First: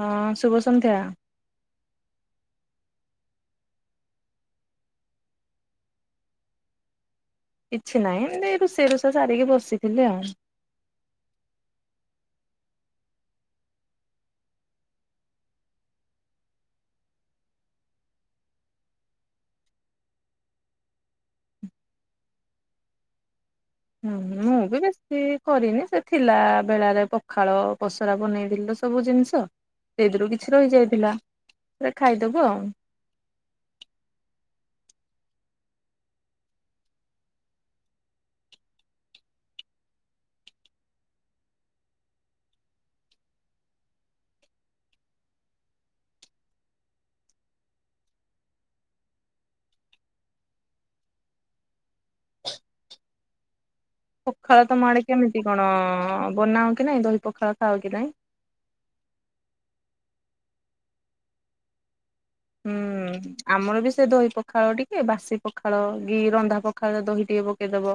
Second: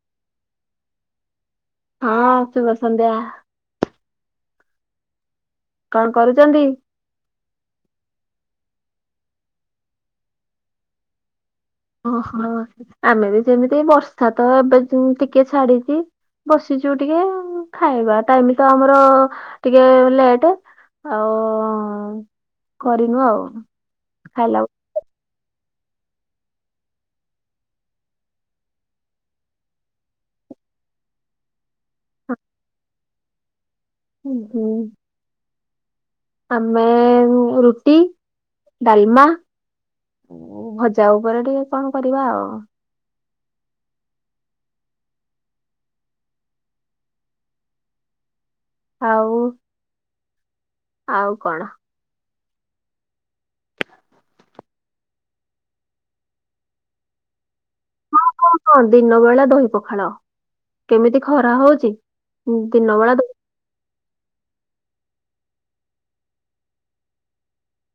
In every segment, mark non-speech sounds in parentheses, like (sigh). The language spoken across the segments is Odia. ହଁ ଶୁଭ ସନ୍ଧ୍ୟା। ହଁ ଶୁଭ ସନ୍ଧ୍ୟା। କଣ କରୁଛନ୍ତି? କିଛି ନାହିଁ ଏମିତି ରୋଷେଇ ରୁଷା ସାରିକି ବସିଥିଲି ଆଉ। ଓ ହୋ ଆମେ ବି ସେମିତି ବର୍ଷା ତ ଏବେ ଟି ଟିକେ ଛାଡିଛି। ବସିଛୁ ଟିକେ ଖାଇବା ଟାଇମ୍ ତ ଆମର ଟିକେ ଲେଟ୍। ଆଉ କରିନୁ ଆଉ। ହୁଁ ହୁଁ ମୁଁ ଖାଇଲା ବି ବେସ ସି କରିନି ସେ ଥିଲା ବେଳାରେ ପଖାଳ ପସରା ବନେଇଥିଲୁ ସବୁ ଜିନିଷ। ସେଇଥିରୁ କିଛି ରହିଯାଇଥିଲା ସେ ଖାଇଦବୁ ଆଉ। ହୁଁ ହୁଁ। ଆମେ ରୁ ରୁଟି ଡାଲମା ଭଜା ଉପରେ ଟିକେ କଣ କରିବା ଆଉ। ଆଉ ଆଉ କଣ? ପଖାଳ ତମ ଆଡେ କେମିତି କଣ ବନାଅ କି ନାଇଁ ଦହି ପଖାଳ ଖାଅ କି ନାଇଁ? ହଁ ହଁ ଦିନ ବେଳା ଦହି ପଖାଳ କେମିତି ଖରା ହଉଛି ଦିନ ହୁଁ ବେଳା ଦ ଆମର ବି ସେ ଦହି ପଖାଳ ଟିକେ ବାସି ପଖାଳ କି ରନ୍ଧା ପଖାଳ ଦହି ଟିକେ ପକେଇଦବ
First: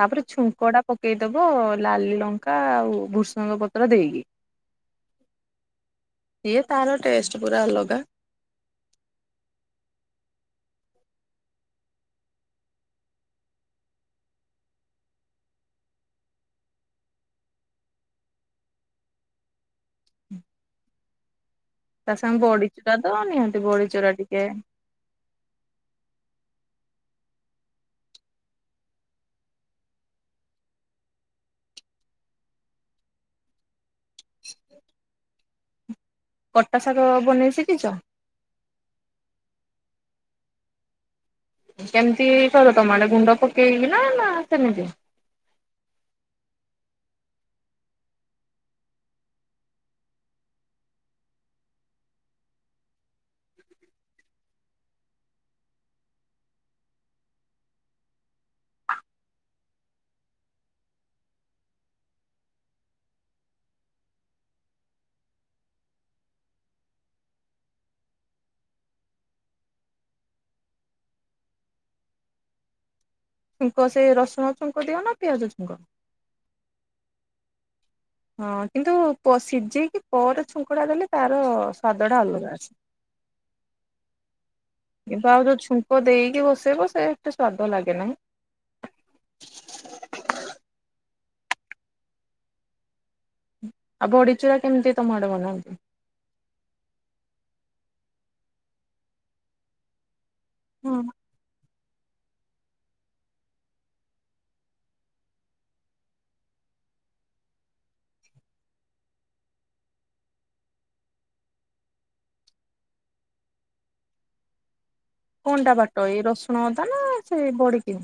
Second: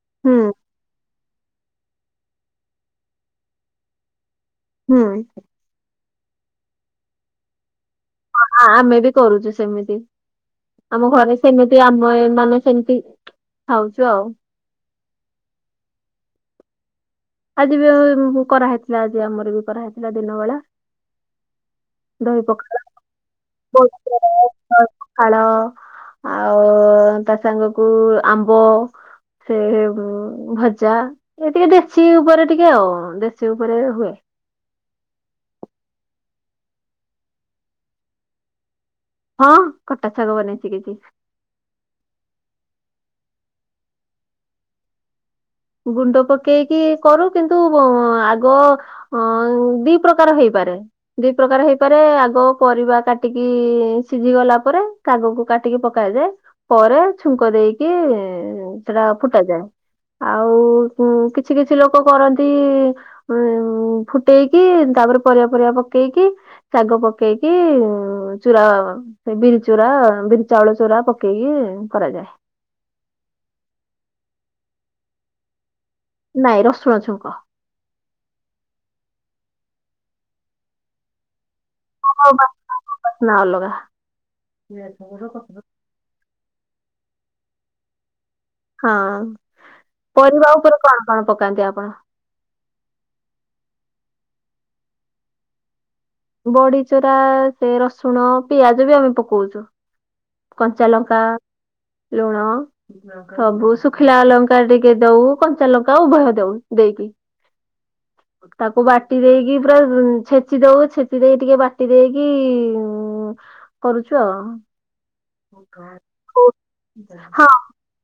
ତାପରେ ହୁଁ ଛୁଙ୍କ ଟା ପକେଇଦବ ଲାଲି ଲଙ୍କା ଆଉ ଭୃଷଙ୍ଗ ପତ୍ର ଦେଇକି। ହୁଁ ହୁଁ। ଇଏ ତାର ଟେଷ୍ଟ୍ ପୁରା ଅଲଗା। ଆମେ ବି କରୁଛୁ ସେମିତି ଆମ ଘରେ ସେମିତି ଆମେ ମାନେ ସେମିତି ଖାଉଛୁ ଆଉ ଆଜି ବି କରାହେଇଥିଲା ଆଜି ଆମର ବି କରାହେଇଥିଲା ଦିନ ବେଳା? ତା ସାଙ୍ଗେ ଦହି ପଖାଳ ବଡିଚୁରା ତ ନିହାତି ବଡିଚୁରା ଟିକେ (inaudible) ପଖାଳ ଆଉ ତା ସାଙ୍ଗକୁ ଆମ୍ବ ସେ ଭଜା ଏ ଟିକେ ଦେ ଦେଶି ଉପରେ ଟିକେ ଆଉ ଦେଶୀ ଉପରେ ହୁଏ (inaudible) କଟା ଶାଗ ବନେଇ ସିଖିଛ? ହଁ କଟା ଶାଗ ବନେଇ ଶିଖିଛି। କେମିତି କର ତମ ଆଡେ ଗୁଣ୍ଡ ପକେଇବି ନା ନା ସେମିତି ଗୁଣ୍ଡ ପକେଇକି କରୁ କିନ୍ତୁ ଆଗ ଅ ଦି ପ୍ରକାର ହେଇପାରେ ଦି ପ୍ରକାର ହେଇପାରେ ଆଗ ପରିବା କାଟିକି ସିଝି ଗଲା ପରେ ଶାଗକୁ କାଟିକି ପକାଯାଏ ପରେ ଛୁଙ୍କ ଦେଇକି ସେଟା ଫୁଟା ଯାଏ। ଆଉ କିଛି କିଛି ଲୋକ କରନ୍ତି ଉ ଫୁଟେଇକି ତାପରେ ପରିବା ପରିବା ପକେଇକି ଶାଗ ପକେଇକି ଚୁରା ସେ ବିରି ଚୁରା ବିରି ଚାଉଳ ଚୁରା ପକେଇକି କରାଯାଏ। ଛୁଙ୍କ ସେ ରସୁଣ ଛୁଙ୍କ ଦିଅ ନା ପିଆଜ ଛୁଙ୍କ ନାଇଁ ରସୁଣ ଛୁଙ୍କ ହଁ କିନ୍ତୁ ସିଝେଇକି ପରେ ଛୁଙ୍କଡା ଦେଲେ ତାର ସ୍ୱାଦଟା ଅଲଗା ଅଛି ବାସ୍ନା ଅଲଗା। କି ଆଉ ଯୋ ଛୁଙ୍କ ଦେଇକି ବସେଇବ ସେ ଏତେ ସ୍ଵାଦ ଲାଗେ ନାହିଁ ହଁ ପରିବା ଉପରେ କଣ କଣ ପକାନ୍ତି ଆପଣ? ଆଉ ବଡ଼ିଚୁରା କେମିତି ତମ ଆଡେ ବନାନ୍ତି? ବଡି ଚୁରା ସେ ରସୁଣ ପିଆଜ ବି ଆମେ ପକଉଛୁ। ହଁ କଞ୍ଚାଲଙ୍କା ଲୁଣ ସବୁ ଶୁଖିଲା ଲଙ୍କା ଟିକେ ଦଉ କଞ୍ଚା ଲଙ୍କା ଉଭୟ ଦଉ ଦେଇକି (inaudible) ତାକୁ ବାଟି ଦେଇକି ପୁରା ଛେଚି ଦଉ ଛେଚି ଦେଇକି ଟିକେ ବାଟି ଦେଇକି ଉ କରୁଛୁ ଆଉ କଣଟା ବାଟ ଏଇ ରସୁଣ ଅଦା ନା ସେ ହଁ ବଡିକି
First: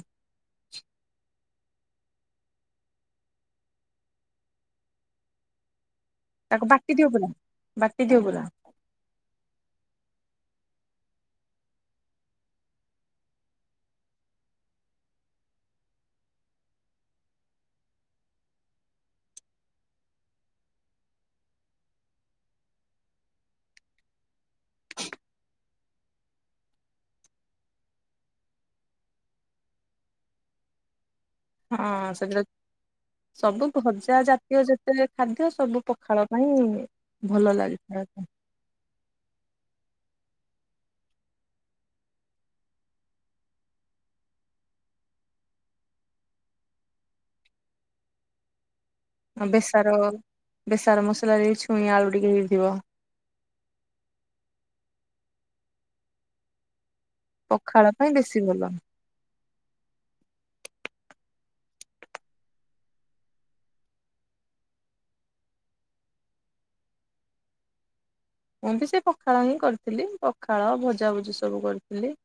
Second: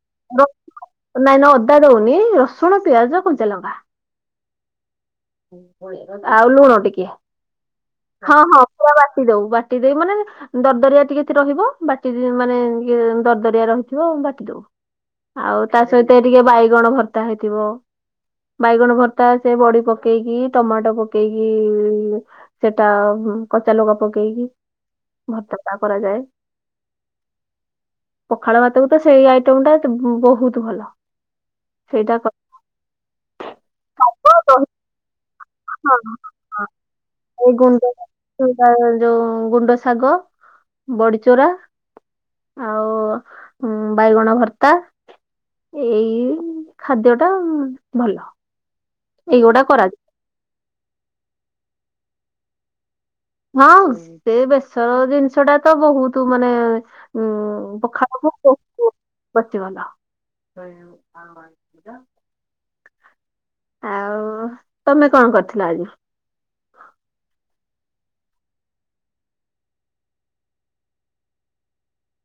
ନାଇଁ ନା ଅଦା ଦଉନି ରସୁଣ ପିଆଜ କଞ୍ଚା ଲଙ୍କା ଆଉ ତାକୁ ଲୁଣ ବାଟି ଟିକେ ଦିଅ ପୁରା ବାଟି ଦିଅ ହଁ ପୁରା ହଁ ପୁରା ବାଟି ଦଉ ବାଟି ଦେଇ ମାନେ ଦରଦରିଆ ଟିକେ ରହିବ ବାଟି ମାନେ ଦରଦରିଆ ରହିଥିବ ବାଟି ଦବ ଆଉ ତା ସହିତ ଟିକେ ବାଇଗଣ ଭର୍ତ୍ତା ହେଇଥିବ ବାଇଗଣ ଭର୍ତ୍ତା ସେ ବଡି ପ ପକେଇକି ଟମାଟୋ ପକେଇକି ସେଟା କଚା ଲଗା ପକେଇକି ଭର୍ତ୍ତା କରାଯାଏ। ପଖାଳ ଭାତକୁ ତ ସେଇ ଆଇଟମ ଟା ବହୁତ ଭଲ। ହଁ ସେଇଟା ସେ ସବୁ ଭଜା କରିବ ଜାତୀୟ ଦହି ଯେତେ ଖାଦ୍ୟ ସବୁ ହଁ ପଖାଳ ପାଇଁ ଏଇ ଭଲ ଗୁଣ୍ଡ ଲାଗିଥାଏ ତ ଯୋଉ ଗୁଣ୍ଡ ଶାଗ ବଡିଚୁରା ଆଉ ବାଇଗଣ ଭର୍ତ୍ତା ଏଇ ଖାଦ୍ୟ ଟା ଭଲ ଆ ଏଇଗୁଡା ବେସର କରାଯାଏ ବେସର ମସଲାରେ ଦେଇ ଛୁଇଁ ଆଳୁ ଟିକେ ହେଇଥିବ। ହଁ ସେ ବେସର ଜିନିଷ ଟା ତ ବହୁତ ମାନେ (inaudible) ପଖାଳ ପାଇଁ ବେଶୀ ଭଲ ଆଉ ତମେ କଣ କରିଥିଲ ଆଜି? ମୁଁ ବି ସେ ପଖାଳ ହିଁ କରିଥିଲି ପଖାଳ ଭଜାଭୁଜି ସବୁ କରିଥିଲି।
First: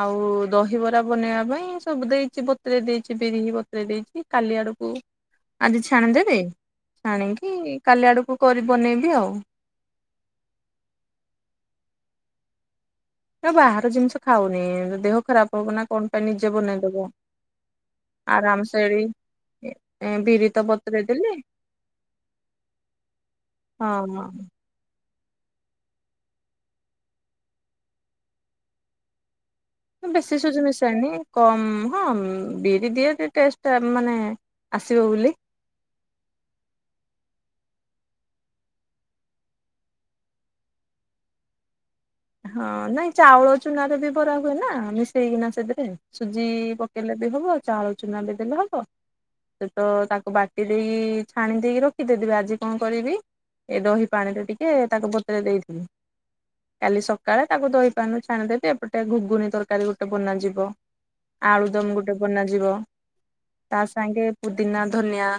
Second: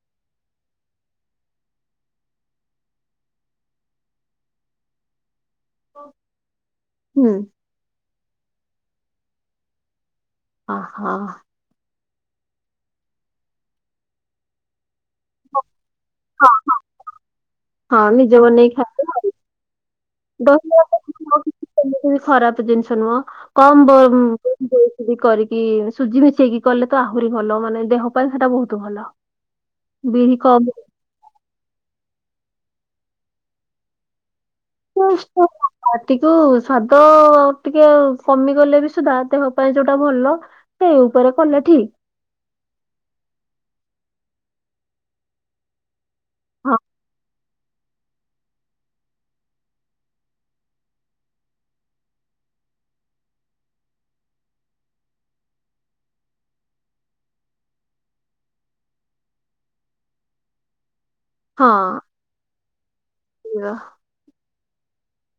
ଆଉ ଦହିବରା ବନେଇବା ପାଇଁ ସବୁ ଦେଇଛି ବତୁରେ଼ଇ ଦେଇଛି ବିରି ହ ବତୁରେଇ ଦେଇଛି କାଲି ଆଡକୁ ଆଜି ଛାଣିଦେବି ହୁଁ ଛାଣିକି କାଲି ଆଡକୁ କରି ବନେଇବି ଆଉ ହଁ। ନା ବାହାର ଜିନିଷ ଖାଉନି ଦେହ ଖରାପ ହବ ନା କଣ ପାଇଁ ନିଜେ ବନେଇଦବ। ହଁ ନିଜ ବନେଇକି ଆରାମସେ ଏଠି ଖାଇଦବ ହଁ। ଏ ବିରିତ ବତୁରେଇ ଦେଲି। ଏମିତି ବି ଖରାପ ଜିନିଷ ନୁହଁ କମ ହଁ ବି କରିକି ସୁଜି ମିଶେଇକି କଲେ ତ ଆହୁରି ଭଲ ମାନେ ଦେହ ପାଇଁ ସେଟା ବହୁତ ଭଲ। ବେଶୀ ବିରି ସୁଜି କମ ମିଶାଇନି କମ ହଁ ବିରି ଦିଏ ଟେଷ୍ଟ ମାନେ (inaudible) ଆସିବ ବୋଲି ପାଟିକୁ ସ୍ଵାଦ ଟିକେ କମିଗଲେ ବି ସୁଧା ଦେହ ପାଇଁ ଯୋଉଟା ଭଲ ସେ ଉପରେ କଲେ ଠିକ। ହଁ ନାଇଁ ଚାଉଳ ଚୁନାରେ ବି କରା ହୁଏ ନା ମିଶେଇକିନା ସେଥିରେ ସୁଜି ହଁ ପକେଇଲେ ବି ହବ ଚାଉଳ ଚୁନା ବି ଦେଲେ ହବ। ସେ ତ ତାକୁ ବାଟି ଦେଇକି ଛାଣି ଦେଇକି ରଖିଦେବି ଆଜି କଣ କରିବି? ଏ ଦହି ପାଣିରେ ଟିକେ ତାକୁ ବତୁରେଇ ଦେଇଥିବି। କାଲି ସକାଳେ ତାକୁ ଦହିପାଣିରୁ ଛାଣି ଦେଇବି ଏପଟେ ଘୁଘୁନି ତରକାରୀ ଗୋଟେ ବନାଯିବ। ହଁ ଆଳୁଦମ ଗୋଟେ ବନାଯିବ ଏଇଆ। ତା ସାଙ୍ଗେ ପୁଦିନା ଧନିଆ।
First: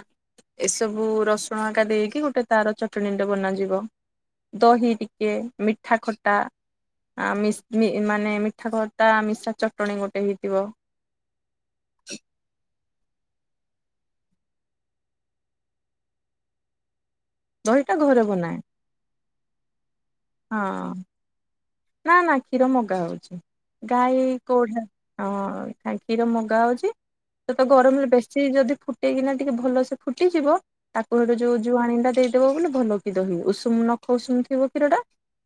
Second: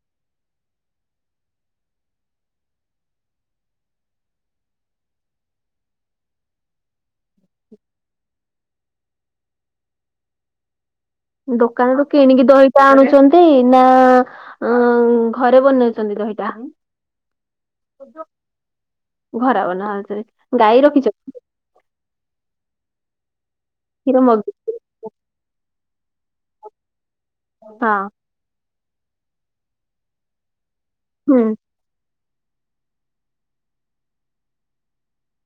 ଏସବୁ ରସୁଣ ଆଙ୍କା ଦେଇକି ଗୋଟେ ତାର ଚଟଣିଟେ ବନାଯିବ। ଦହି ଟିକେ ମିଠା ଖଟ ମାନେ ମିଠା ଖଟା ମିସା ଚଟଣି ଗୋଟେ ହେଇଥିବ। ଦୋକାନରୁ କିଣିକି ଦହିଟା ଆଣୁଛନ୍ତି ନା? ଅ ଘରେ ବନେଇଛନ୍ତି ଦହିଟା। ଦହିଟା ଘରେ ବନାଏ। ଘରେ ବନାଅ ହାତରେ ଗାଈ ହଁ ରଖିଛ? ନା ନା କ୍ଷୀର ମଗା ହଉଛି କ୍ଷୀର ଗାଈ ମଗୁ କଉଢା ହଁ ଟାଙ୍କିରୁ ମଗା ହଉଛି ସେ ତ ହଁ ଗରମରେ ବେଶ ସେ ଯଦି ଫୁଟେଇକିନା ଟିକେ ଭଲ ସେ ଫୁଟିଯିବ ତାକୁ ଗୋଟେ ହୁଁ ଯୋଉ ଜୁଆଣିଟା ଦେଇଦବ ବ ବୋଲି ଭଲ ଖିର ହ ଉଷୁମ ନଖ ଉଷୁମ ଥିବ କ୍ଷୀରଟା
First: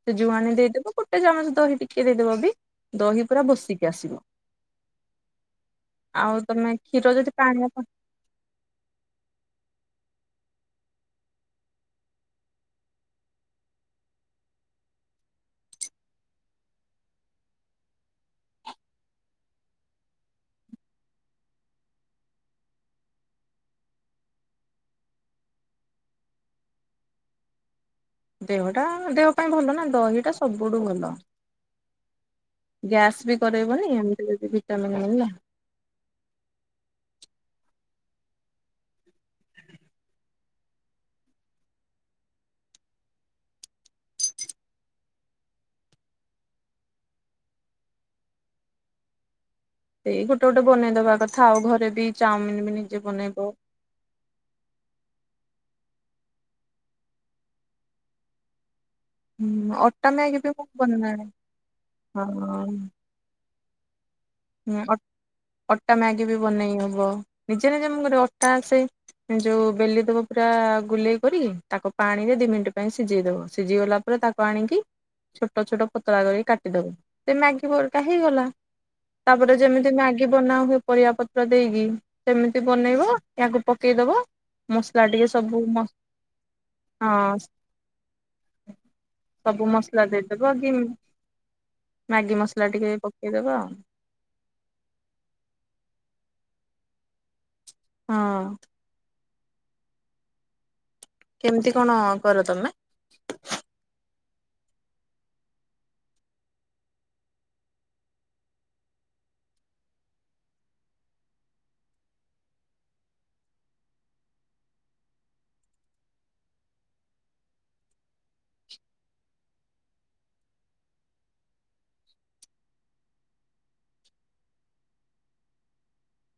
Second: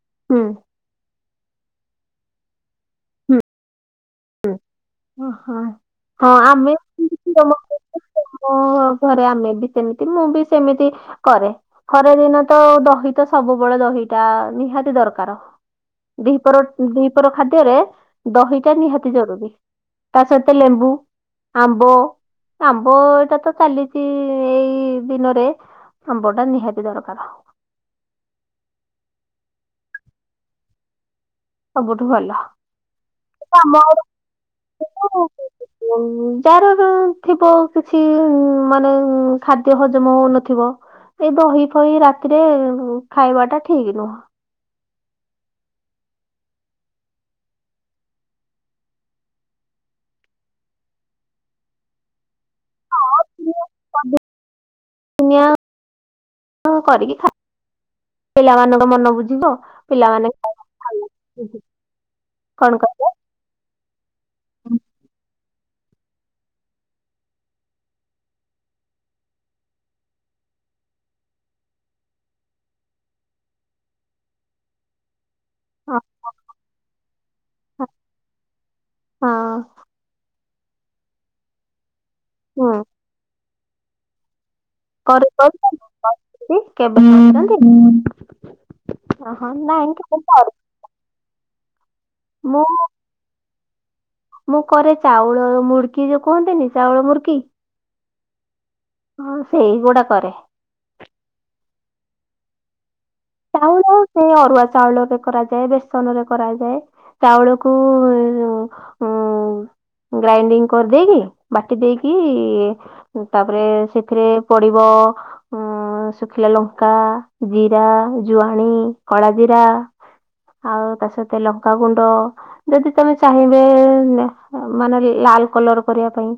ସେ ହୁଁ ଜୁଆଣି ଦେଇଦବ ଗୋଟେ ଗୋଟେ ଚାମଚ ଦହି ଟିକେ ଦେଇଦବ ବି ଦହି ପୁରା ବସିକି ଆସିବ। ହ ଓହୋ ଆଉ ହଁ ଆମେ ତମେ କ୍ଷୀର ଯଦି ପାଣିଆ ମୋ ଘରେ ଆମେ ବି ସେମିତି ମୁଁ ବି ସେମିତି କରେ। ଖରା ଦିନ ତ ଦହିଟା ସବୁବେଳେ ଦହିଟା ନିହାତି ଦରକାର। ଦିପହର ଦିପର ଖାଦ୍ୟରେ ଦହିଟା ନିହାତି ଜରୁରୀ। ତା ସହିତ ଲେମ୍ବୁ ଆମ୍ବ ଆମ୍ବ ଏଇଟା ତ ଚାଲିଛି ଏଇ ଦିନରେ ଆମ୍ବଟା ନିହାତି ଦରକାର। ଦେହଟା ଦେହ ପାଇଁ ଭଲ ନା ଦହିଟା ସବୁଠୁ ଭଲ। ସବୁଠୁ ଭଲ ଗ୍ୟାସ ବି କରେଇବନି ଏମତି ଯଦି ଭିଟାମନ୍ ମି ନା ଉ ଯାହାର ଥିବ କିଛି ମାନେ ଖାଦ୍ୟ ହଜମ ହଉନଥିବ ଏଇ ଦହି ଫହି ରାତିରେ ଖାଇବାଟା ଠିକ ନୁହଁ ସେଇ ଗୋଟେ ଗୋଟେ ବନେଇଦବା କଥା ଆଉ ଘରେ ବି ଚାଉମିନ ବି ନିଜେ ବନେଇବ ଦୁନିଆ କରିକି ଖ ପିଲାମାନଙ୍କ ମନ ବୁଝ ହୁଁ ବ ଅଟା ପିଲାମାନେ ମ୍ୟାଗି ବି ମୁଁ ବନାଏ କଣ ହଁ। କହି ଉ ଅ - ଅଟା ମ୍ୟାଗି ବି ବନେଇ ହବ ନିଜେ ନିଜେ ମୁଁ ଗୋଟେ ଅଟା ଆସେ ଯୋଉ ବେଲି ଦବ ପୁରା ଗୁଲେଇ କରି ତାକୁ ପାଣି ରେ ଦି ମିନିଟ ପାଇଁ ସିଝେଇ ଦବ ସିଝି ଗଲା ପରେ ତାକୁ ଆଣିକି ଛୋଟ ଛୋଟ ପତଳା କରିକି କାଟିଦବୁ ସେ ମ୍ୟାଗି ବରଟା ହେଇଗଲା ହଁ ତାପରେ ଯେମିତି ମ୍ୟାଗି ବନା ହୁଏ ପରିବା ପତ୍ର ଦେଇକି ସେମିତି ହୁଁ ବନେଇବ ଏହାାକୁ ପକେଇଦବ ମସଲା କରି ଟିକେ ସବୁ ମ କରୁଛନ୍ତି କେବେ ହଁ ଶ୍ କରୁଛନ୍ତି? ଓହୋ ସବୁ ନାଇଁ ମସଲା କେବେ ଦେଇଦବ ଆ କରିନି କି ମ୍ୟାଗି ମୁଁ ମସଲା ଟିକେ ପକେଇଦବା ଆଉ ମୁଁ କରେ ଚାଉଳ ମୁର୍କି ଯୋଉ କୁହନ୍ତିନି ଚାଉଳ ମୁଡକି ହଁ। ହଁ ସେଇଗୁଡା କରେ। କେମିତି କଣ କର ତମେ? ଚାଉଳ ସେ ଅରୁଆ ଚାଉଳରେ କରାଯାଏ ବେସନ୍ ରେ କରାଯାଏ ଚାଉଳ କୁ ଏଇଯଉ ଉ ଗ୍ରାଇଣ୍ଡିଙ୍ଗ୍ କରିଦେଇକି ବାଟି ଦେଇକି ତାପରେ ସେଥିରେ ପଡିବ ଉଁ ଶୁଖିଲା ଲଙ୍କା, ଜିରା, ଜୁଆଣି, କଳାା ଜିରା ଆଉ ତା ସହିତ ଲଙ୍କାାଗୁଣ୍ଡ ଯଦି ତମେ ଚାହିଁବେ ମାନେ ଲାଲ୍ କଲର୍ କରିବା ପାଇଁ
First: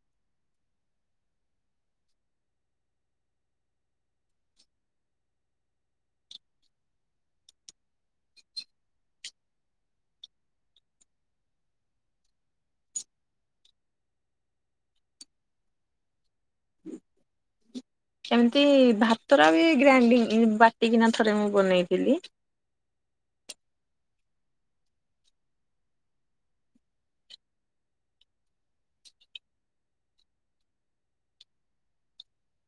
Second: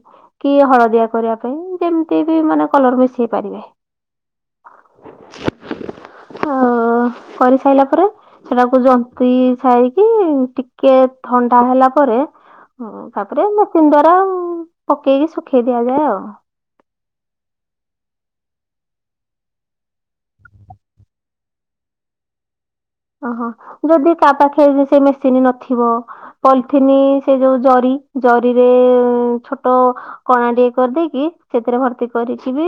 କି ହଳଦିଆ କରିବା ପାଇଁ ଯେମିତି ବି ମାନେ କଲର ମିଶେଇ ପାରିବେ। ଆଉ (inaudible) କରିସାରିଲା ପରେ ସେଟାକୁ ଜନ୍ତି ସାଇକି ଟିକେ ଥଣ୍ଡା ହେଲା ପରେ ହ ତାପରେ ମେସିନ୍ ଦ୍ଵାରା ପକେଇକି ଶୁଖେଇ ଦିଆଯାଏ ଆଉ। ସେମିତି ଭାତରା ବି ଗ୍ରାଇଣ୍ଡି ବାଟିକିନା ଥରେ ମୁଁ ବନେଇଥିଲି। ଓହୋ ଯଦି କାହା ପାଖେ ସେ ମେସିନ୍ ନଥିବ ପଲିଥିନ୍ ସେ ଯୋଉ ଜରି ଜରିରେ ଛୋଟ କଣା ଟିକେ କରିଦେଇକି ସେଥିରେ ଭର୍ତ୍ତି କରିକି ବି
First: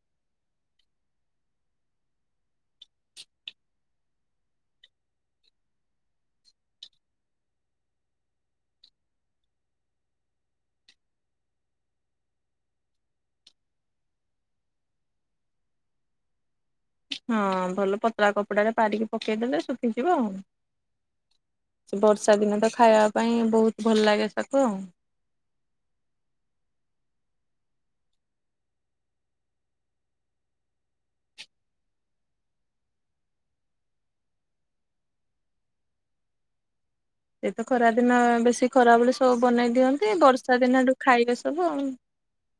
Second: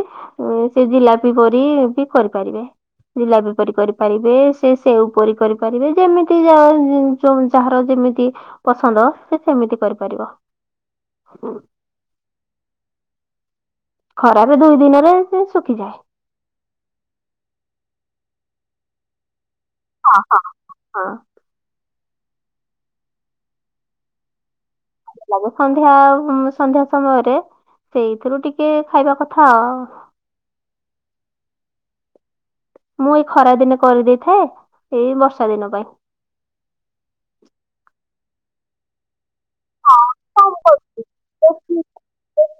ସେ ଜିଲାପି ପରି ବି କରିପାରିବେ ଜିଲାପି ପ କରିପାରିବେ ସେ ସେଉପରି କରିପାରିବେ ଯେମିତି ଯାହାର ଯେମିତି ପସନ୍ଦ ସେ ସେମିତି କରିପାରିବ ଉ। ଖରାରେ ଦୁଇ ଦିନରେ ଶୁଖିଯାଏ। ହଁ ଭଲ ପତଳା କପଡାରେ ପାରିକି ପକେଇଦେଲେ ଶୁଖିଯିବ। ହଁ ହଁ, ସେ ବର୍ଷା ଦିନ ତ ଖାଇବା ପାଇଁ ବହୁତ୍ ଭଲ ଲାଗେ ତାକୁ ଆଉ। ଲବ ସନ୍ଧ୍ୟା ଆଉ ସନ୍ଧ୍ୟା ସମୟରେ ସେଇଥିରୁ ଟିକେ ଖାଇବା କଥା ଆ ମୁଁ ଏଇ ଖରା ଦିନେ କରିଦେଇଥାଏ ଏଇ ବର୍ଷା ଦିନ ପାଇଁ। ଏତ ଖରା ଦିନ ବେଶୀ ଖରା ବେଳେ ସବୁ ବନେଇ ଦିଅନ୍ତି ବର୍ଷା ଦିନଠୁ ଖାଇବେ ସବୁ।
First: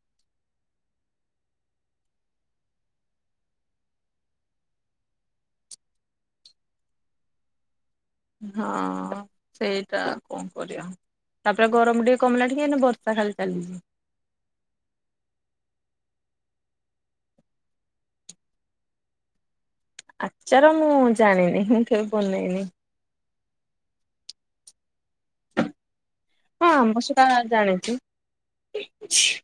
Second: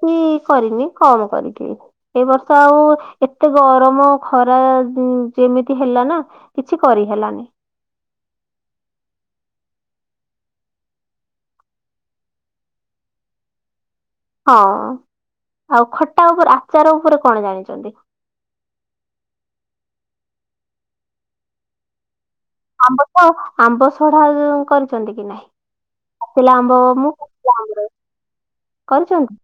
ହୁଁ କରିନି କମ୍ କରିକି। ଏ ବର୍ଷ ଆଉ ଏତେ ଗରମ ଖରା ଯେମିତି ହେଲା ନା କିଛି କରିହେଲାନି। ହଁ ସେଇଟା ଆଉ କଁ କରିବା। ତାପରେ ଗରମ ଟିକେ କମିଲା ଟିକେ ଏଇନା ବର୍ଷା ଖାଲି ଚାଲିଛି। ହଁ ଆଉ ଖଟା ଉପରେ ଆଚାର ଉପରେ କଣ ଜାଣିଛନ୍ତି? ଆଚାର ମୁଁ ଜାଣିନି ମୁଁ କେବେ ବନେଇନି। ଆମ୍ବ ତ ଆମ୍ବ ସଢା କରିଛନ୍ତି କି ନାହିଁ? ପାଚିଲା ହଁ ଆମ୍ଭ ମୁଁ ଆମ୍ବସରା କଞ୍ଚା ଆମ୍ବ ଜାଣିଛି। କରଛନ୍ତି?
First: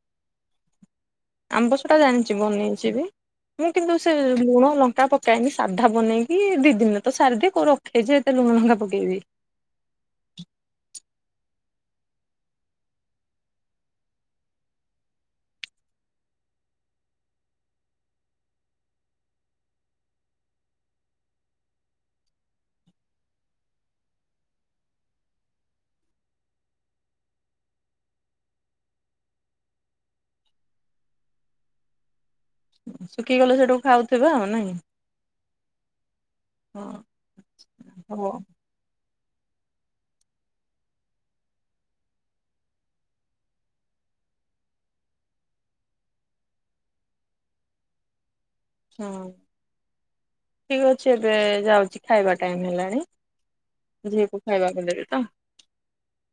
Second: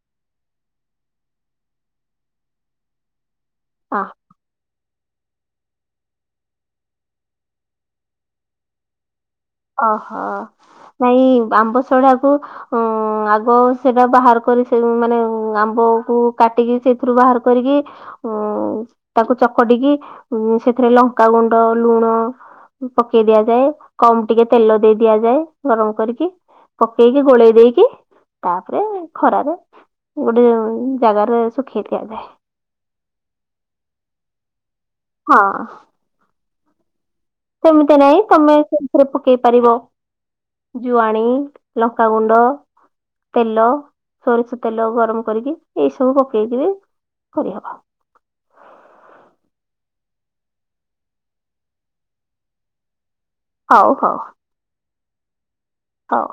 ଆମ୍ବସରା ଜାଣିଛି ବନେଇଛି ବି ମୁଁ କିନ୍ତୁ ଆ ସେ ଲୁଣ ଲଙ୍କା ପକେଏନି ସାଧା ବନେଇକି ଦି ଦିନରେ ତ ସାରିଦିଏ କୋଉ ରଖେଯେ ଏତେ ଲୁଣ ଲଙ୍କା ପକେଇବି। ଓହୋ ନାଇଁ ଆମ୍ବସଢାକୁ ହୁଁ ଆଗ ସେଟା ବାହାର କରି ସେ ମାନେ ଆମ୍ବ କୁ କାଟିକି ସେଥିରୁ ବାହାର କରିକି ହୁଁ ତାକୁ ଚକଡିକି ସେଥିରେ ଲଙ୍କାଗୁଣ୍ଡ, ଲୁଣ ପକେଇ ଦିଆଯାଏ କମ୍ ଟିକେ ତେଲ ଦେଇ ଦିଆଯାଏ ଗରମ କରିକି ପକେଇକି ଗୋଳେଇ ଦେଇକି ତାପରେ ଖରାରେ ଗୋଟେ ଜାଗାରେ ଶୁଖେଇ ଦିଆଯାଏ। ଶୁଖିଗଲେ ସେଠୁ ଖାଉଥିବେ ଆଉ ନାଇଁ। ହଁ। ହଁ ସେମିତି ନାଇଁ ହବ ତମେ ସେଥିରେ ପକେଇ ପାରିବ। ଜୁଆଣି, ଲଙ୍କାଗୁଣ୍ଡ ତେଲ ସୋରିଷ ତେଲ ଗରମ କରିକି ଏଇ ସବୁ ପକେଇକି କରିହବ। ହଁ ଠିକ ଅଛି ଏବେ ଯାଉଛି ଖାଇବା ଟାଇମ ହେଲାଣି। ହଉ ହଉ ଝିଅକୁ ଖାଇବାକୁ ଦେବି ତ। ହଉ।